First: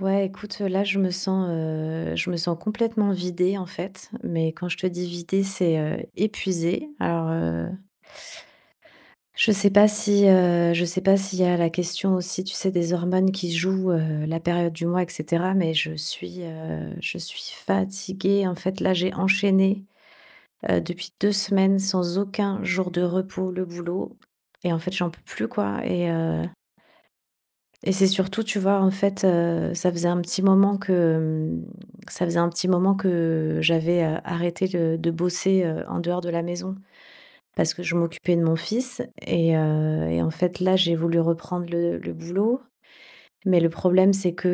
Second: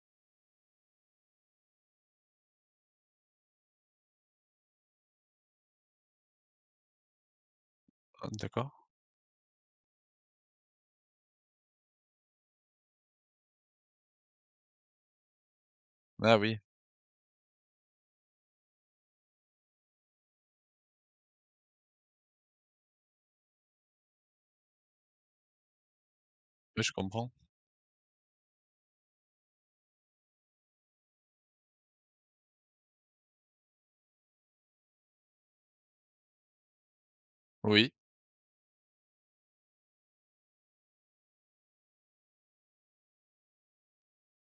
Ouais, écoute, là, je me sens complètement vidée, en fait, mais quand je te dis vidée, c'est, épuisée. Alors, Ah d'accord. Je sais pas s'il y a la question aussi, tu sais, des hormones qui jouent, la période du mois et cetera, mais Ah oui, je suis fatiguée. En fait, là, j'ai enchaîné, depuis 2 semaines sans aucun jour de repos, le boulot et en fait, j'en peux plus, quoi. oui, je comprends. Et c'est surtout, tu vois, en fait, ça faisait un petit moment que, mm, ça faisait un petit moment que j'avais, arrêté de bosser, en dehors de la maison parce que Oui. je m'occupais de mon fils et en fait, là, j'ai voulu reprendre le boulot. Mais le problème, c'est que,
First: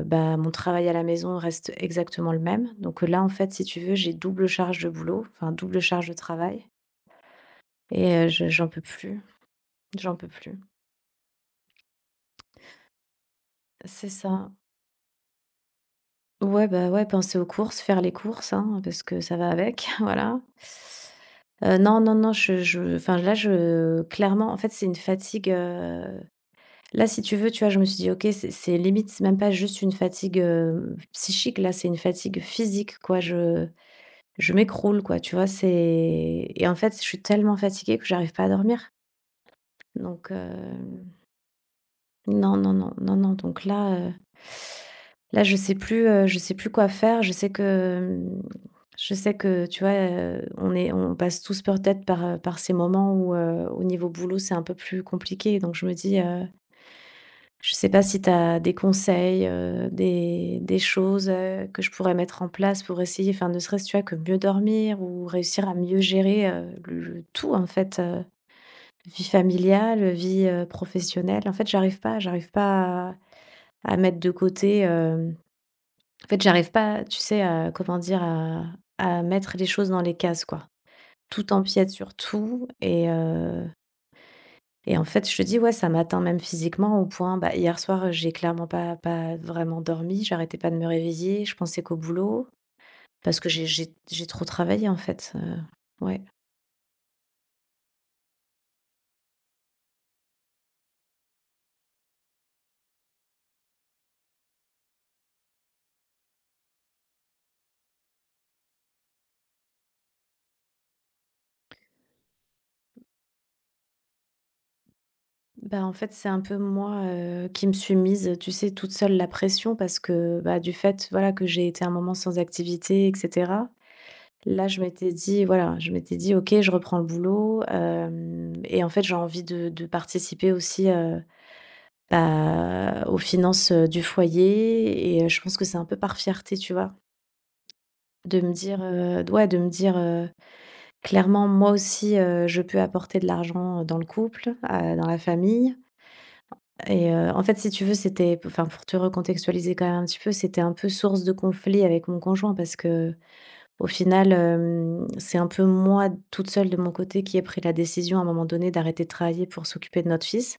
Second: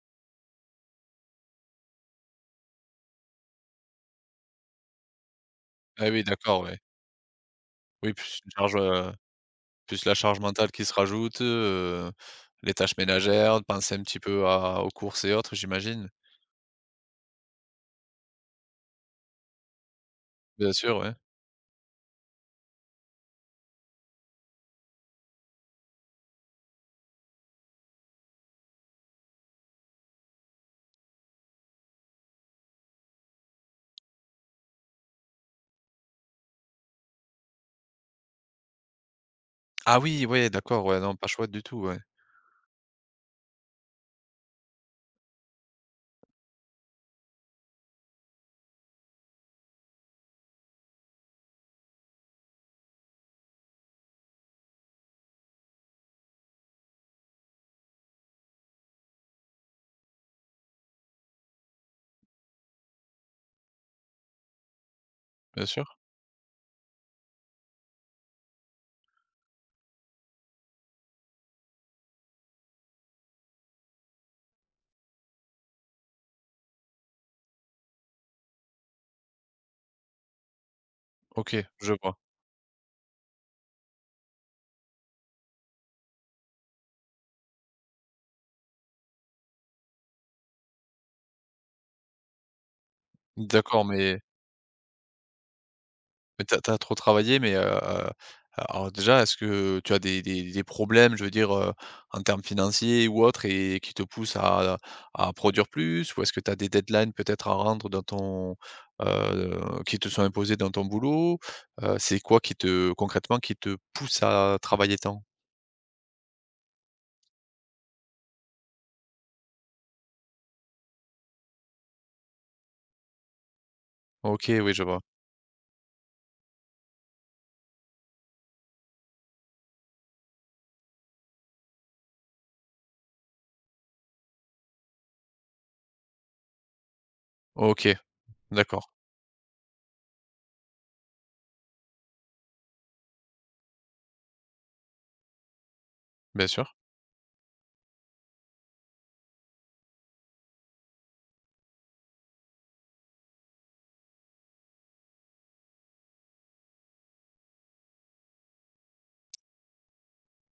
bah, mon travail à la maison reste exactement le même. Donc, là, en fait, si tu veux, j'ai double charge de boulot, enfin double charge Ah de oui, d'accord, travail ouais. Oui, et plus je une j'en charge, peux plus, plus la j'en peux charge plus. mentale qui se rajoute, les tâches ménagères, penser un C'est petit peu ça. à aux courses et autres, j'imagine? Ouais, bah, ouais, penser aux courses, faire les courses, hein, parce que ça va avec, voilà. Bien sûr, ouais. Non, non, non, je enfin, là, je clairement, en fait, c'est une fatigue, là, si tu veux, tu vois, je me suis dit: «OK, c'est limite, c'est même pas juste une fatigue, psychique, là, c'est une fatigue physique, quoi». Je m'écroule, quoi, tu vois? C'est et en fait, je suis tellement fatiguée que j'arrive pas à dormir, Ah oui, donc ouais, d'accord, ouais, non, pas chouette du tout, ouais. non, non, non, non, non, donc là, là, je sais plus quoi faire. Hem, je sais que, tu vois, on passe tous peut-être par, par ces moments où, au niveau boulot, c'est un peu plus compliqué, donc je me dis, je sais pas si tu as des conseils, des choses, que je pourrais mettre en place pour essayer, enfin, ne serait-ce, tu vois, que mieux dormir ou Bien réussir à sûr. mieux gérer, le tout, en fait, vie familiale, vie, professionnelle. En fait, j'arrive pas à mettre de côté, en fait, j'arrive pas, tu sais, à comment dire? À mettre les choses dans les cases, quoi. Tout OK, empiète je sur vois. tout et en fait, je te dis, ouais, ça m'atteint même physiquement au point, bah, hier soir, j'ai clairement pas vraiment dormi. J'arrêtais pas de me réveiller, je pensais qu'au boulot parce que j'ai D'accord, j'ai mais j'ai trop travaillé, en fait, ouais. Mais tu as trop travaillé, mais, alors déjà, est-ce que tu as des problèmes, je veux dire, en termes financiers ou autres et qui te poussent à produire plus? Ou est-ce que tu as des deadlines peut-être à rendre dans ton, qui te sont imposées dans ton boulot? C'est quoi qui te concrètement qui te pousse à travailler tant? Bah, en fait, c'est un peu moi, qui me suis mise, tu sais, toute seule la pression parce que, bah, du fait, voilà, que j'ai été un moment sans activité etc. OK, Là, oui, je je vois. m'étais dit voilà, je m'étais dit: «OK, je reprends le boulot, hem et en fait, j'ai envie de participer aussi, bah, aux finances, du foyer» et je pense que c'est un peu par fierté, tu vois? OK, De me dire, d'accord. Ouais, de me dire, clairement: «Moi aussi, je peux apporter de l'argent, dans le couple, dans la famille» Bien sûr. et en fait, si tu veux, c'était enfin, pour te recontextualiser quand même un petit peu, c'était un peu source de conflit avec mon conjoint parce que au final, c'est un peu moi toute seule de mon côté qui ai pris la décision à un moment donné d'arrêter de travailler pour s'occuper de notre fils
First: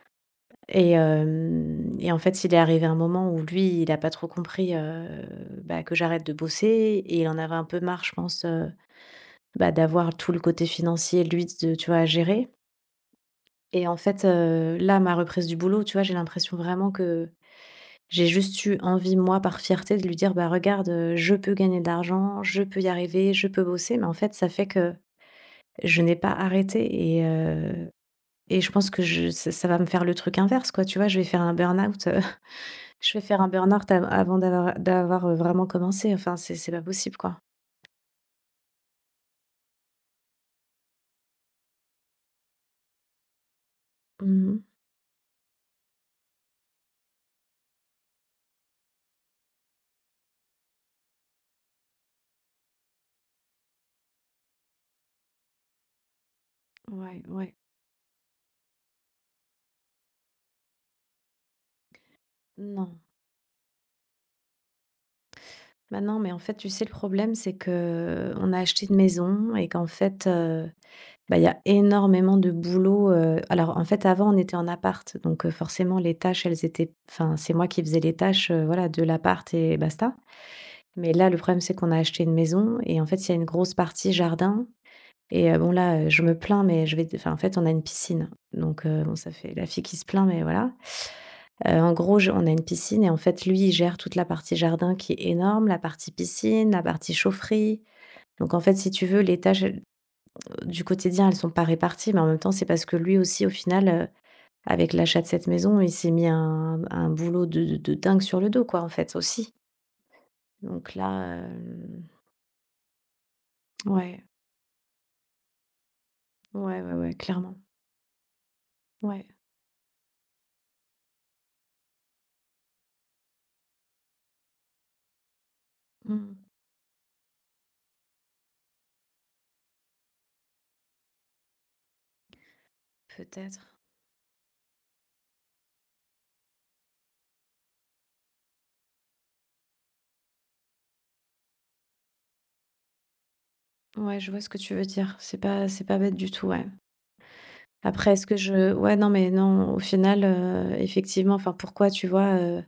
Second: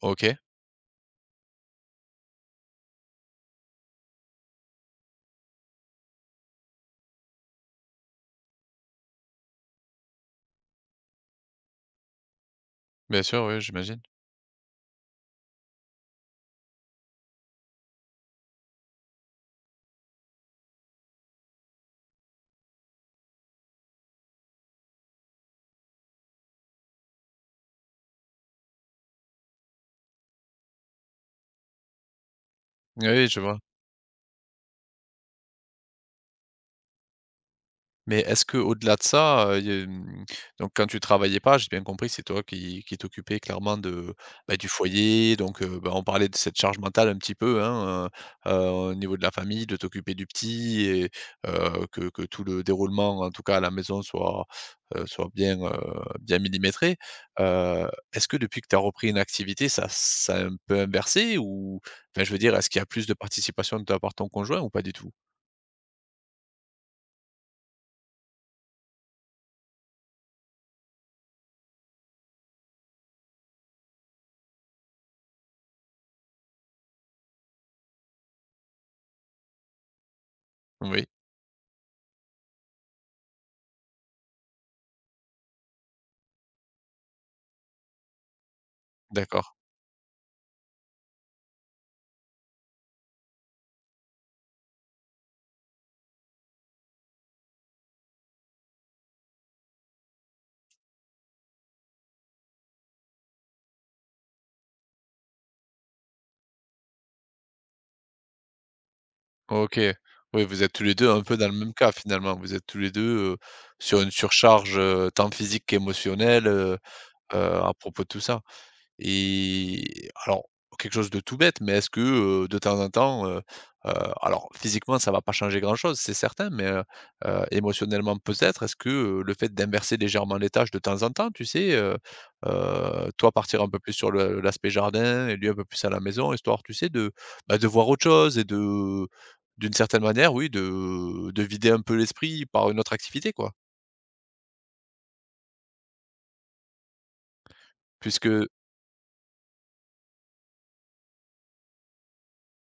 OK. et en fait, il est arrivé un moment où lui, il n'a pas trop compris, bah, que j'arrête de bosser et il en avait un peu marre, je pense, bah, d'avoir tout le côté financier, lui, de tu vois, à gérer Bien sûr, oui, et en j'imagine. fait, là, ma reprise du boulot, tu vois, j'ai l'impression vraiment que j'ai juste eu envie, moi, par fierté, de lui dire: «Bah, regarde, je peux gagner de l'argent, je peux y arriver, je peux bosser» mais en fait, ça fait que je n'ai pas arrêté. Et je pense que je ça ça va me faire le truc inverse quoi, tu vois? Je vais faire un burn-out, je vais Oui, je faire un vois. burn-out av avant d'avoir vraiment commencé. Enfin, c'est pas possible quoi. Mais est-ce que au delà de ça, y a, mmh, donc quand tu travaillais pas, j'ai bien compris, c'est toi qui t'occupais clairement de, bah, Mmh. du foyer, donc bah, on parlait de cette charge mentale un petit peu, hein, heu heu, au niveau de la famille, de t'occuper du petit et que tout le déroulement, en tout cas à la maison, soit, soit bien, bien millimétré. Ouais, ouais. Est-ce que depuis que tu as repris une activité, ça ça a un peu inversé ou enfin, je veux dire, est-ce qu'il y a Non. plus de participation de ta part de ton conjoint ou pas du tout? Bah, non, mais en fait, tu sais, le problème, c'est que on a acheté une maison et qu'en fait, bah, il y a énormément de boulot, alors en fait, avant, on était en appart, donc forcément les tâches, elles étaient enfin, c'est moi qui faisais les tâches, voilà, de l'appart et basta. Oui, Mais là, le problème, c'est qu'on a acheté une maison et en fait, il y a une grosse partie jardin et bon là, je me plains, mais je vais enfin, en fait, on a une piscine, donc bon, ça d'accord. fait la fille qui se plaint, mais voilà. En gros, je on a une piscine et en fait, lui, il gère toute la partie jardin qui est énorme, la partie piscine, la partie chaufferie. Donc en fait, si tu veux, les tâches, elles, du quotidien, elles sont pas réparties, mais en même temps, c'est parce que lui aussi, au final, avec l'achat de cette maison, il s'est mis un boulot de dingue sur le dos, quoi, en fait, aussi. OK. Oui, vous êtes tous Donc les 2 un là, peu dans le même cas finalement. Vous êtes tous les 2 heu, sur une ouais. surcharge, tant physique qu'émotionnelle, Ouais, ouais, ouais, heu, clairement. à propos de tout ça. Ouais. Et alors, quelque chose de tout bête, mais est-ce que, de temps en temps, heu, alors physiquement ça va pas changer grand-chose, c'est Mmh. certain, mais émotionnellement peut-être, est-ce que, le fait d'inverser légèrement les tâches de temps en temps, tu sais, toi Peut-être. partir un peu plus sur le l'aspect jardin et lui un peu plus à la maison, histoire, tu sais, de, bah, de voir autre chose et de d'une certaine manière, oui, de vider un peu l'esprit par une autre activité, quoi? Ouais, je vois ce que tu veux dire. C'est pas bête du tout, ouais. Après, est-ce Puisque que je ouais, non, mais non, au final, effectivement, enfin, pourquoi, tu vois,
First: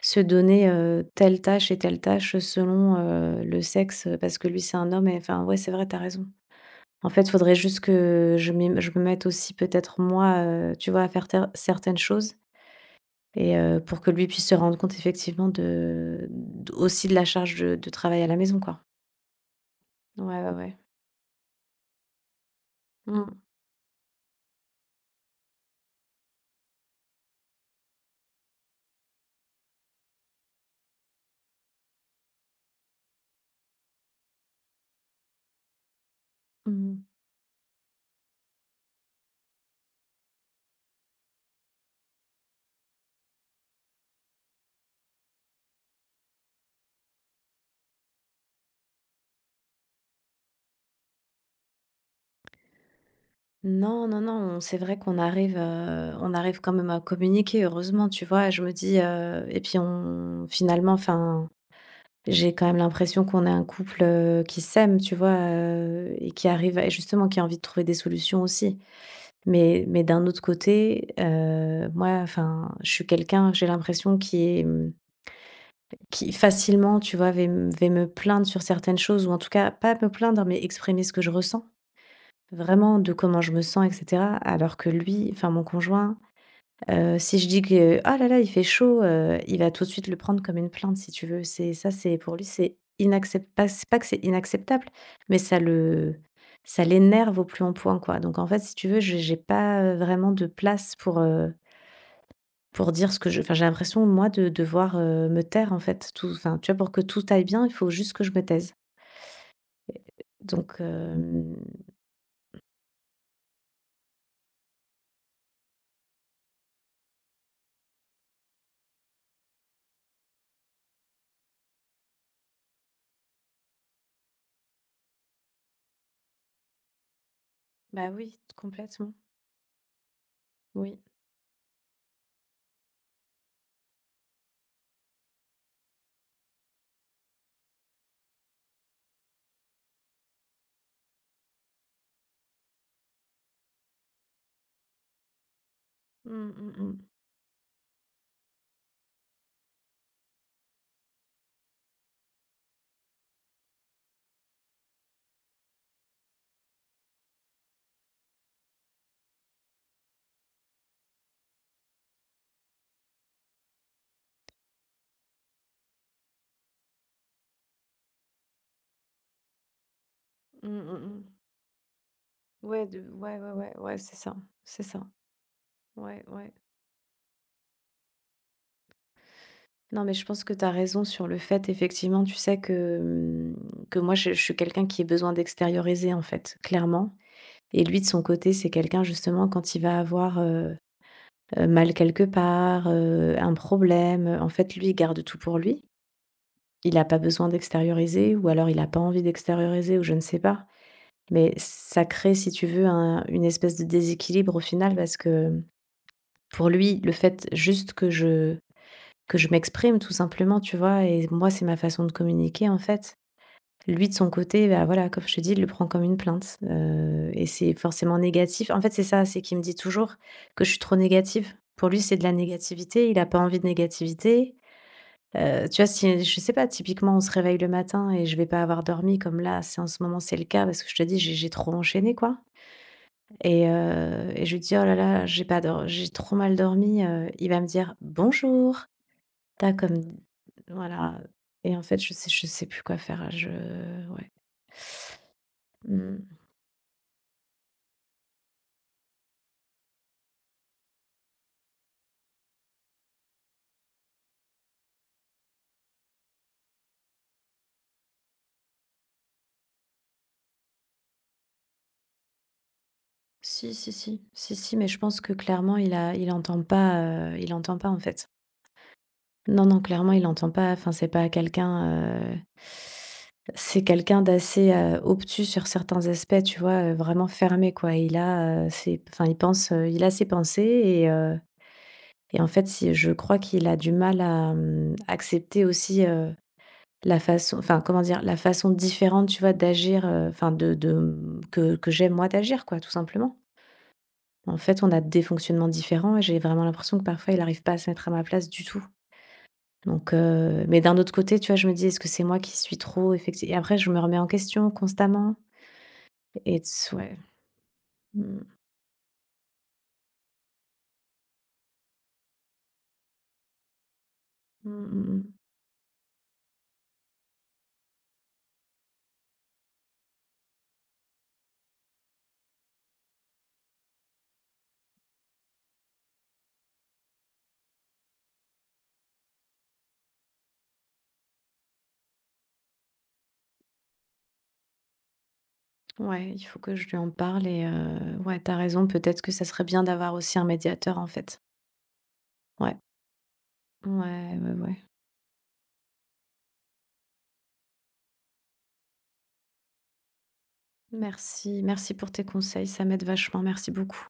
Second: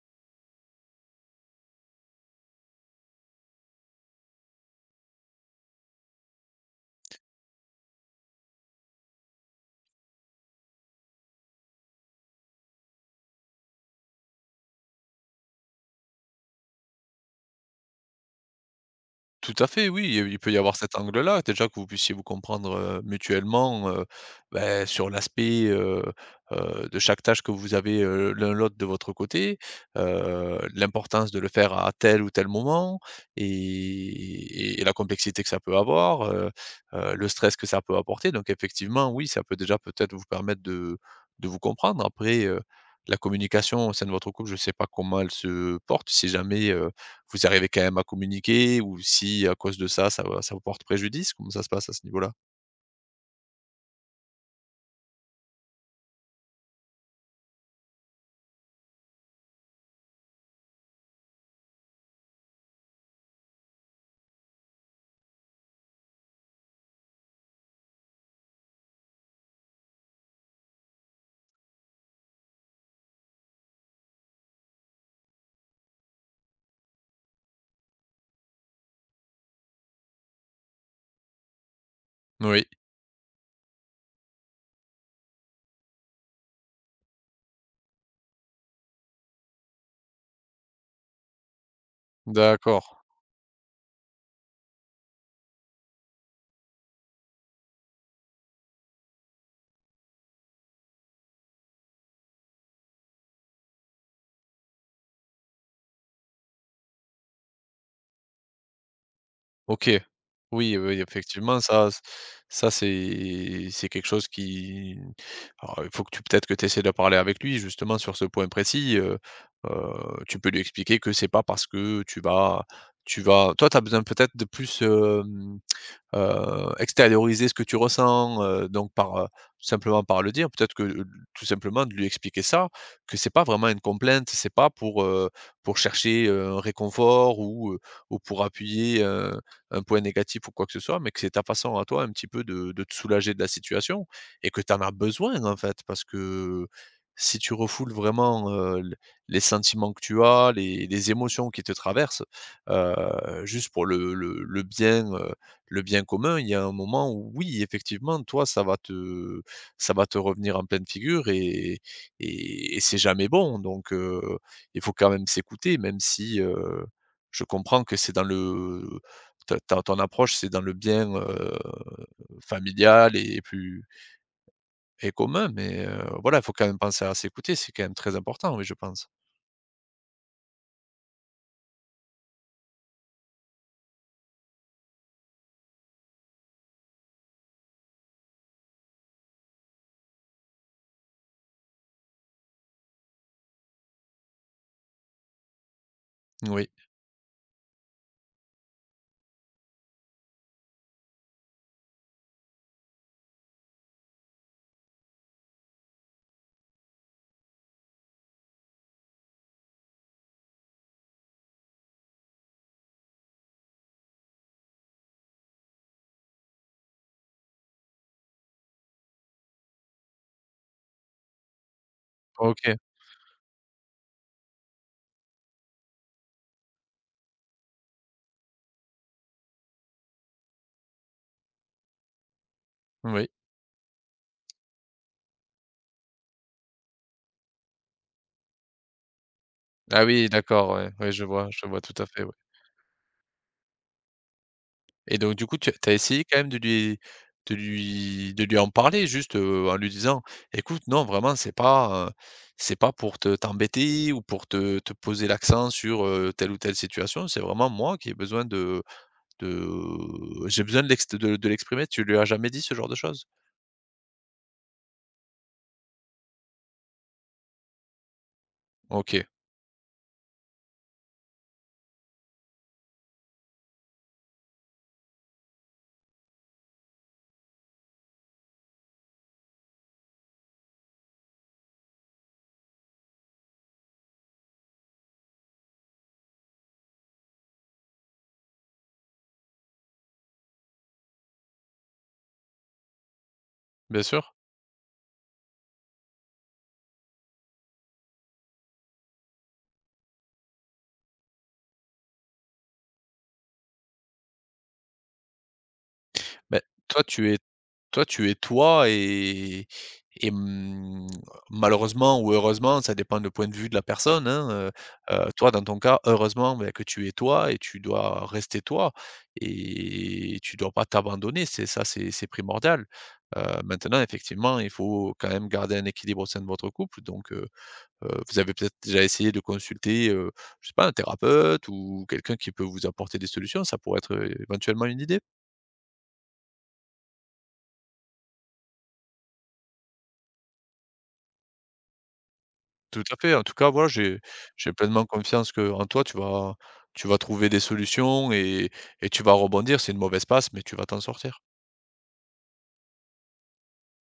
se donner, telle tâche et telle tâche selon, le sexe, parce que lui, c'est un homme et enfin, ouais, c'est vrai, t'as raison. En fait, faudrait juste que je me mette aussi peut-être moi, tu vois, à faire ter certaines choses et pour que lui puisse se rendre compte effectivement de d aussi de la charge de travail à la maison, quoi. tout à fait, oui, il Ouais, ouais, peut y avoir ouais. cet angle-là, déjà que vous puissiez vous comprendre, Mmh. mutuellement, beh, sur l'aspect, de chaque tâche que vous avez, l'un l'autre de votre côté, l'importance de le faire à tel ou tel moment et et la complexité que ça peut avoir, Mmh. Le stress que ça peut apporter donc effectivement, oui, ça peut déjà peut-être vous permettre de vous comprendre. Après, la communication au sein de votre couple, je ne sais pas comment elle se porte, si jamais, vous arrivez quand même à communiquer ou si à cause de ça, ça va ça vous porte préjudice? Comment ça se passe à ce niveau-là? Non, non, non, c'est vrai qu'on arrive quand même à communiquer, heureusement, tu vois? Je me dis, et puis on finalement, enfin, j'ai quand même l'impression qu'on est un couple, qui s'aime, tu vois? Et qui arrive à et justement, qui a envie de trouver des solutions aussi. Mais d'un autre côté, moi, enfin, je suis quelqu'un, j'ai l'impression qui est, qui facilement, tu vois, va me plaindre sur certaines choses ou en tout cas, pas me plaindre, mais exprimer ce que je ressens. Oui, Vraiment de comment je me sens et cetera. Alors que lui, enfin mon conjoint, si je dis que: «Ah là là, il fait chaud», il va tout de suite le prendre comme une plainte si tu veux. C'est ça, c'est pour lui, c'est d'accord. inaccept pas c'est pas que c'est inacceptable, mais ça l'énerve au plus haut point, quoi. Donc en fait, si tu veux, j'ai pas, vraiment de place pour dire ce que je enfin j'ai l'impression moi de devoir, me taire en fait tout enfin tu vois pour que tout aille bien, il faut juste que je me taise. OK. Donc Oui, oui, oui, effectivement, ça, c'est quelque chose qui alors il faut que tu peut-être que tu essaies de parler avec lui justement sur ce point précis, heu, tu peux lui expliquer que c'est pas parce que tu vas toi, tu as besoin peut-être de plus, heu, extérioriser ce que tu bah oui, ressens, donc complètement, par, tout simplement par le dire, peut-être que, oui. Tout simplement de lui expliquer ça, que c'est pas vraiment une complainte, c'est pas pour, pour chercher, un réconfort ou pour appuyer, un point négatif ou quoi que ce soit, mais que c'est ta façon à toi un petit peu de te soulager de la situation et que tu en as besoin en fait. Parce Mmh, que mmh mh. si tu refoules vraiment, l les sentiments que tu as, les émotions qui te traversent, juste pour le bien commun, il y a un moment où oui, effectivement, toi, ça va te revenir en pleine figure et c'est jamais bon donc il faut quand même s'écouter même si, je comprends que c'est dans le ta ta ton approche, c'est dans Mmh, le mmh bien, mh. Ouais de familial ouais, et ouais, ouais, plus ouais, c'est ça, c'est ça. et commun mais Ouais, voilà, il ouais. faut quand même penser à s'écouter, c'est quand même très important, oui, je pense. Non, mais je pense que tu as raison sur le fait, effectivement, tu sais que, que moi je suis quelqu'un qui a besoin d'extérioriser, en fait, clairement et lui, de son côté, c'est quelqu'un justement quand il va avoir, mal quelque part, un problème, en fait, lui, il garde tout pour lui. Oui. Il a pas besoin d'extérioriser ou alors il a pas envie d'extérioriser ou je ne sais pas. Mais ça crée, si tu veux, un une espèce de déséquilibre au final parce que pour lui, le fait juste que je m'exprime tout simplement, tu vois? Et moi, c'est ma façon de communiquer, en fait. Lui, de son côté, bah, voilà, comme je te dis, il le prend comme une plainte, et c'est forcément négatif. En fait, c'est ça, c'est qu'il me dit toujours que je suis trop négative. Pour lui, c'est de la OK. négativité, il a pas envie de négativité. Tu vois, si je sais pas, typiquement, on se réveille le matin et je vais pas avoir dormi comme là, c'est en ce moment, c'est le cas parce que je te dis, j'ai trop enchaîné, quoi. Oui. Et je lui dis: «Oh là là, j'ai pas dor j'ai trop mal dormi», il va me dire: «Bonjour, t'as comme» Ah oui, d'accord, ouais. Ouais, voilà. Je Et vois en tout fait, à fait, ouais. je sais plus quoi faire, je ouais. Et donc du coup, tu as essayé Mmh. quand même de lui de lui en parler juste, en lui disant: «Écoute, non, vraiment, c'est pas pour te t'embêter ou pour te te poser l'accent sur, telle ou telle situation. C'est vraiment moi qui ai besoin de j'ai besoin de l'ex de l'exprimer». Tu lui as jamais dit ce genre de choses? Si, si, si, si, si, mais je pense que clairement il entend pas, en fait. OK, Non, non, clairement il entend pas, enfin, c'est pas quelqu'un, c'est quelqu'un d'assez, obtus sur certains aspects, tu vois? Vraiment fermé, quoi. Il a, ses enfin, il pense, il a ses pensées. Et en fait, si je crois qu'il a du mal à, accepter aussi, la façon enfin, comment dire? La façon différente, tu vois, d'agir, enfin de, que j'aime moi d'agir quoi, tout simplement. bien sûr. En fait, on a des fonctionnements différents et j'ai vraiment l'impression que parfois il n'arrive pas à se mettre à ma place du tout. Donc mais d'un autre côté, tu vois, je me dis: «Est-ce que c'est moi qui suis trop effectivement». Et après je me remets en question constamment et Beh, ts toi, ouais. tu es toi, tu es Mmh. toi et mmh, malheureusement ou heureusement, ça dépend du point de vue de la personne, hein, Mmh mh, toi, dans ton cas, heureusement, beh, que tu es toi et tu dois rester toi et tu dois pas t'abandonner, c'est ça, c'est primordial. Maintenant, effectivement, il faut quand même garder un équilibre au sein de votre couple, donc vous avez peut-être déjà essayé de consulter, je sais pas, un thérapeute ou quelqu'un qui peut vous apporter des solutions, ça pourrait être, éventuellement une idée? mmh. Ouais, il faut que je lui en parle et ouais, t'as raison, peut-être que ça serait bien d'avoir aussi un médiateur en fait. Ouais. Tout à fait. En tout cas, voilà, Ouais, ouais, j'ai ouais. pleinement confiance que en toi, tu vas trouver des solutions et tu vas rebondir. C'est une mauvaise passe, mais tu vas t'en sortir. Merci, merci pour tes conseils, ça m'aide vachement, merci beaucoup.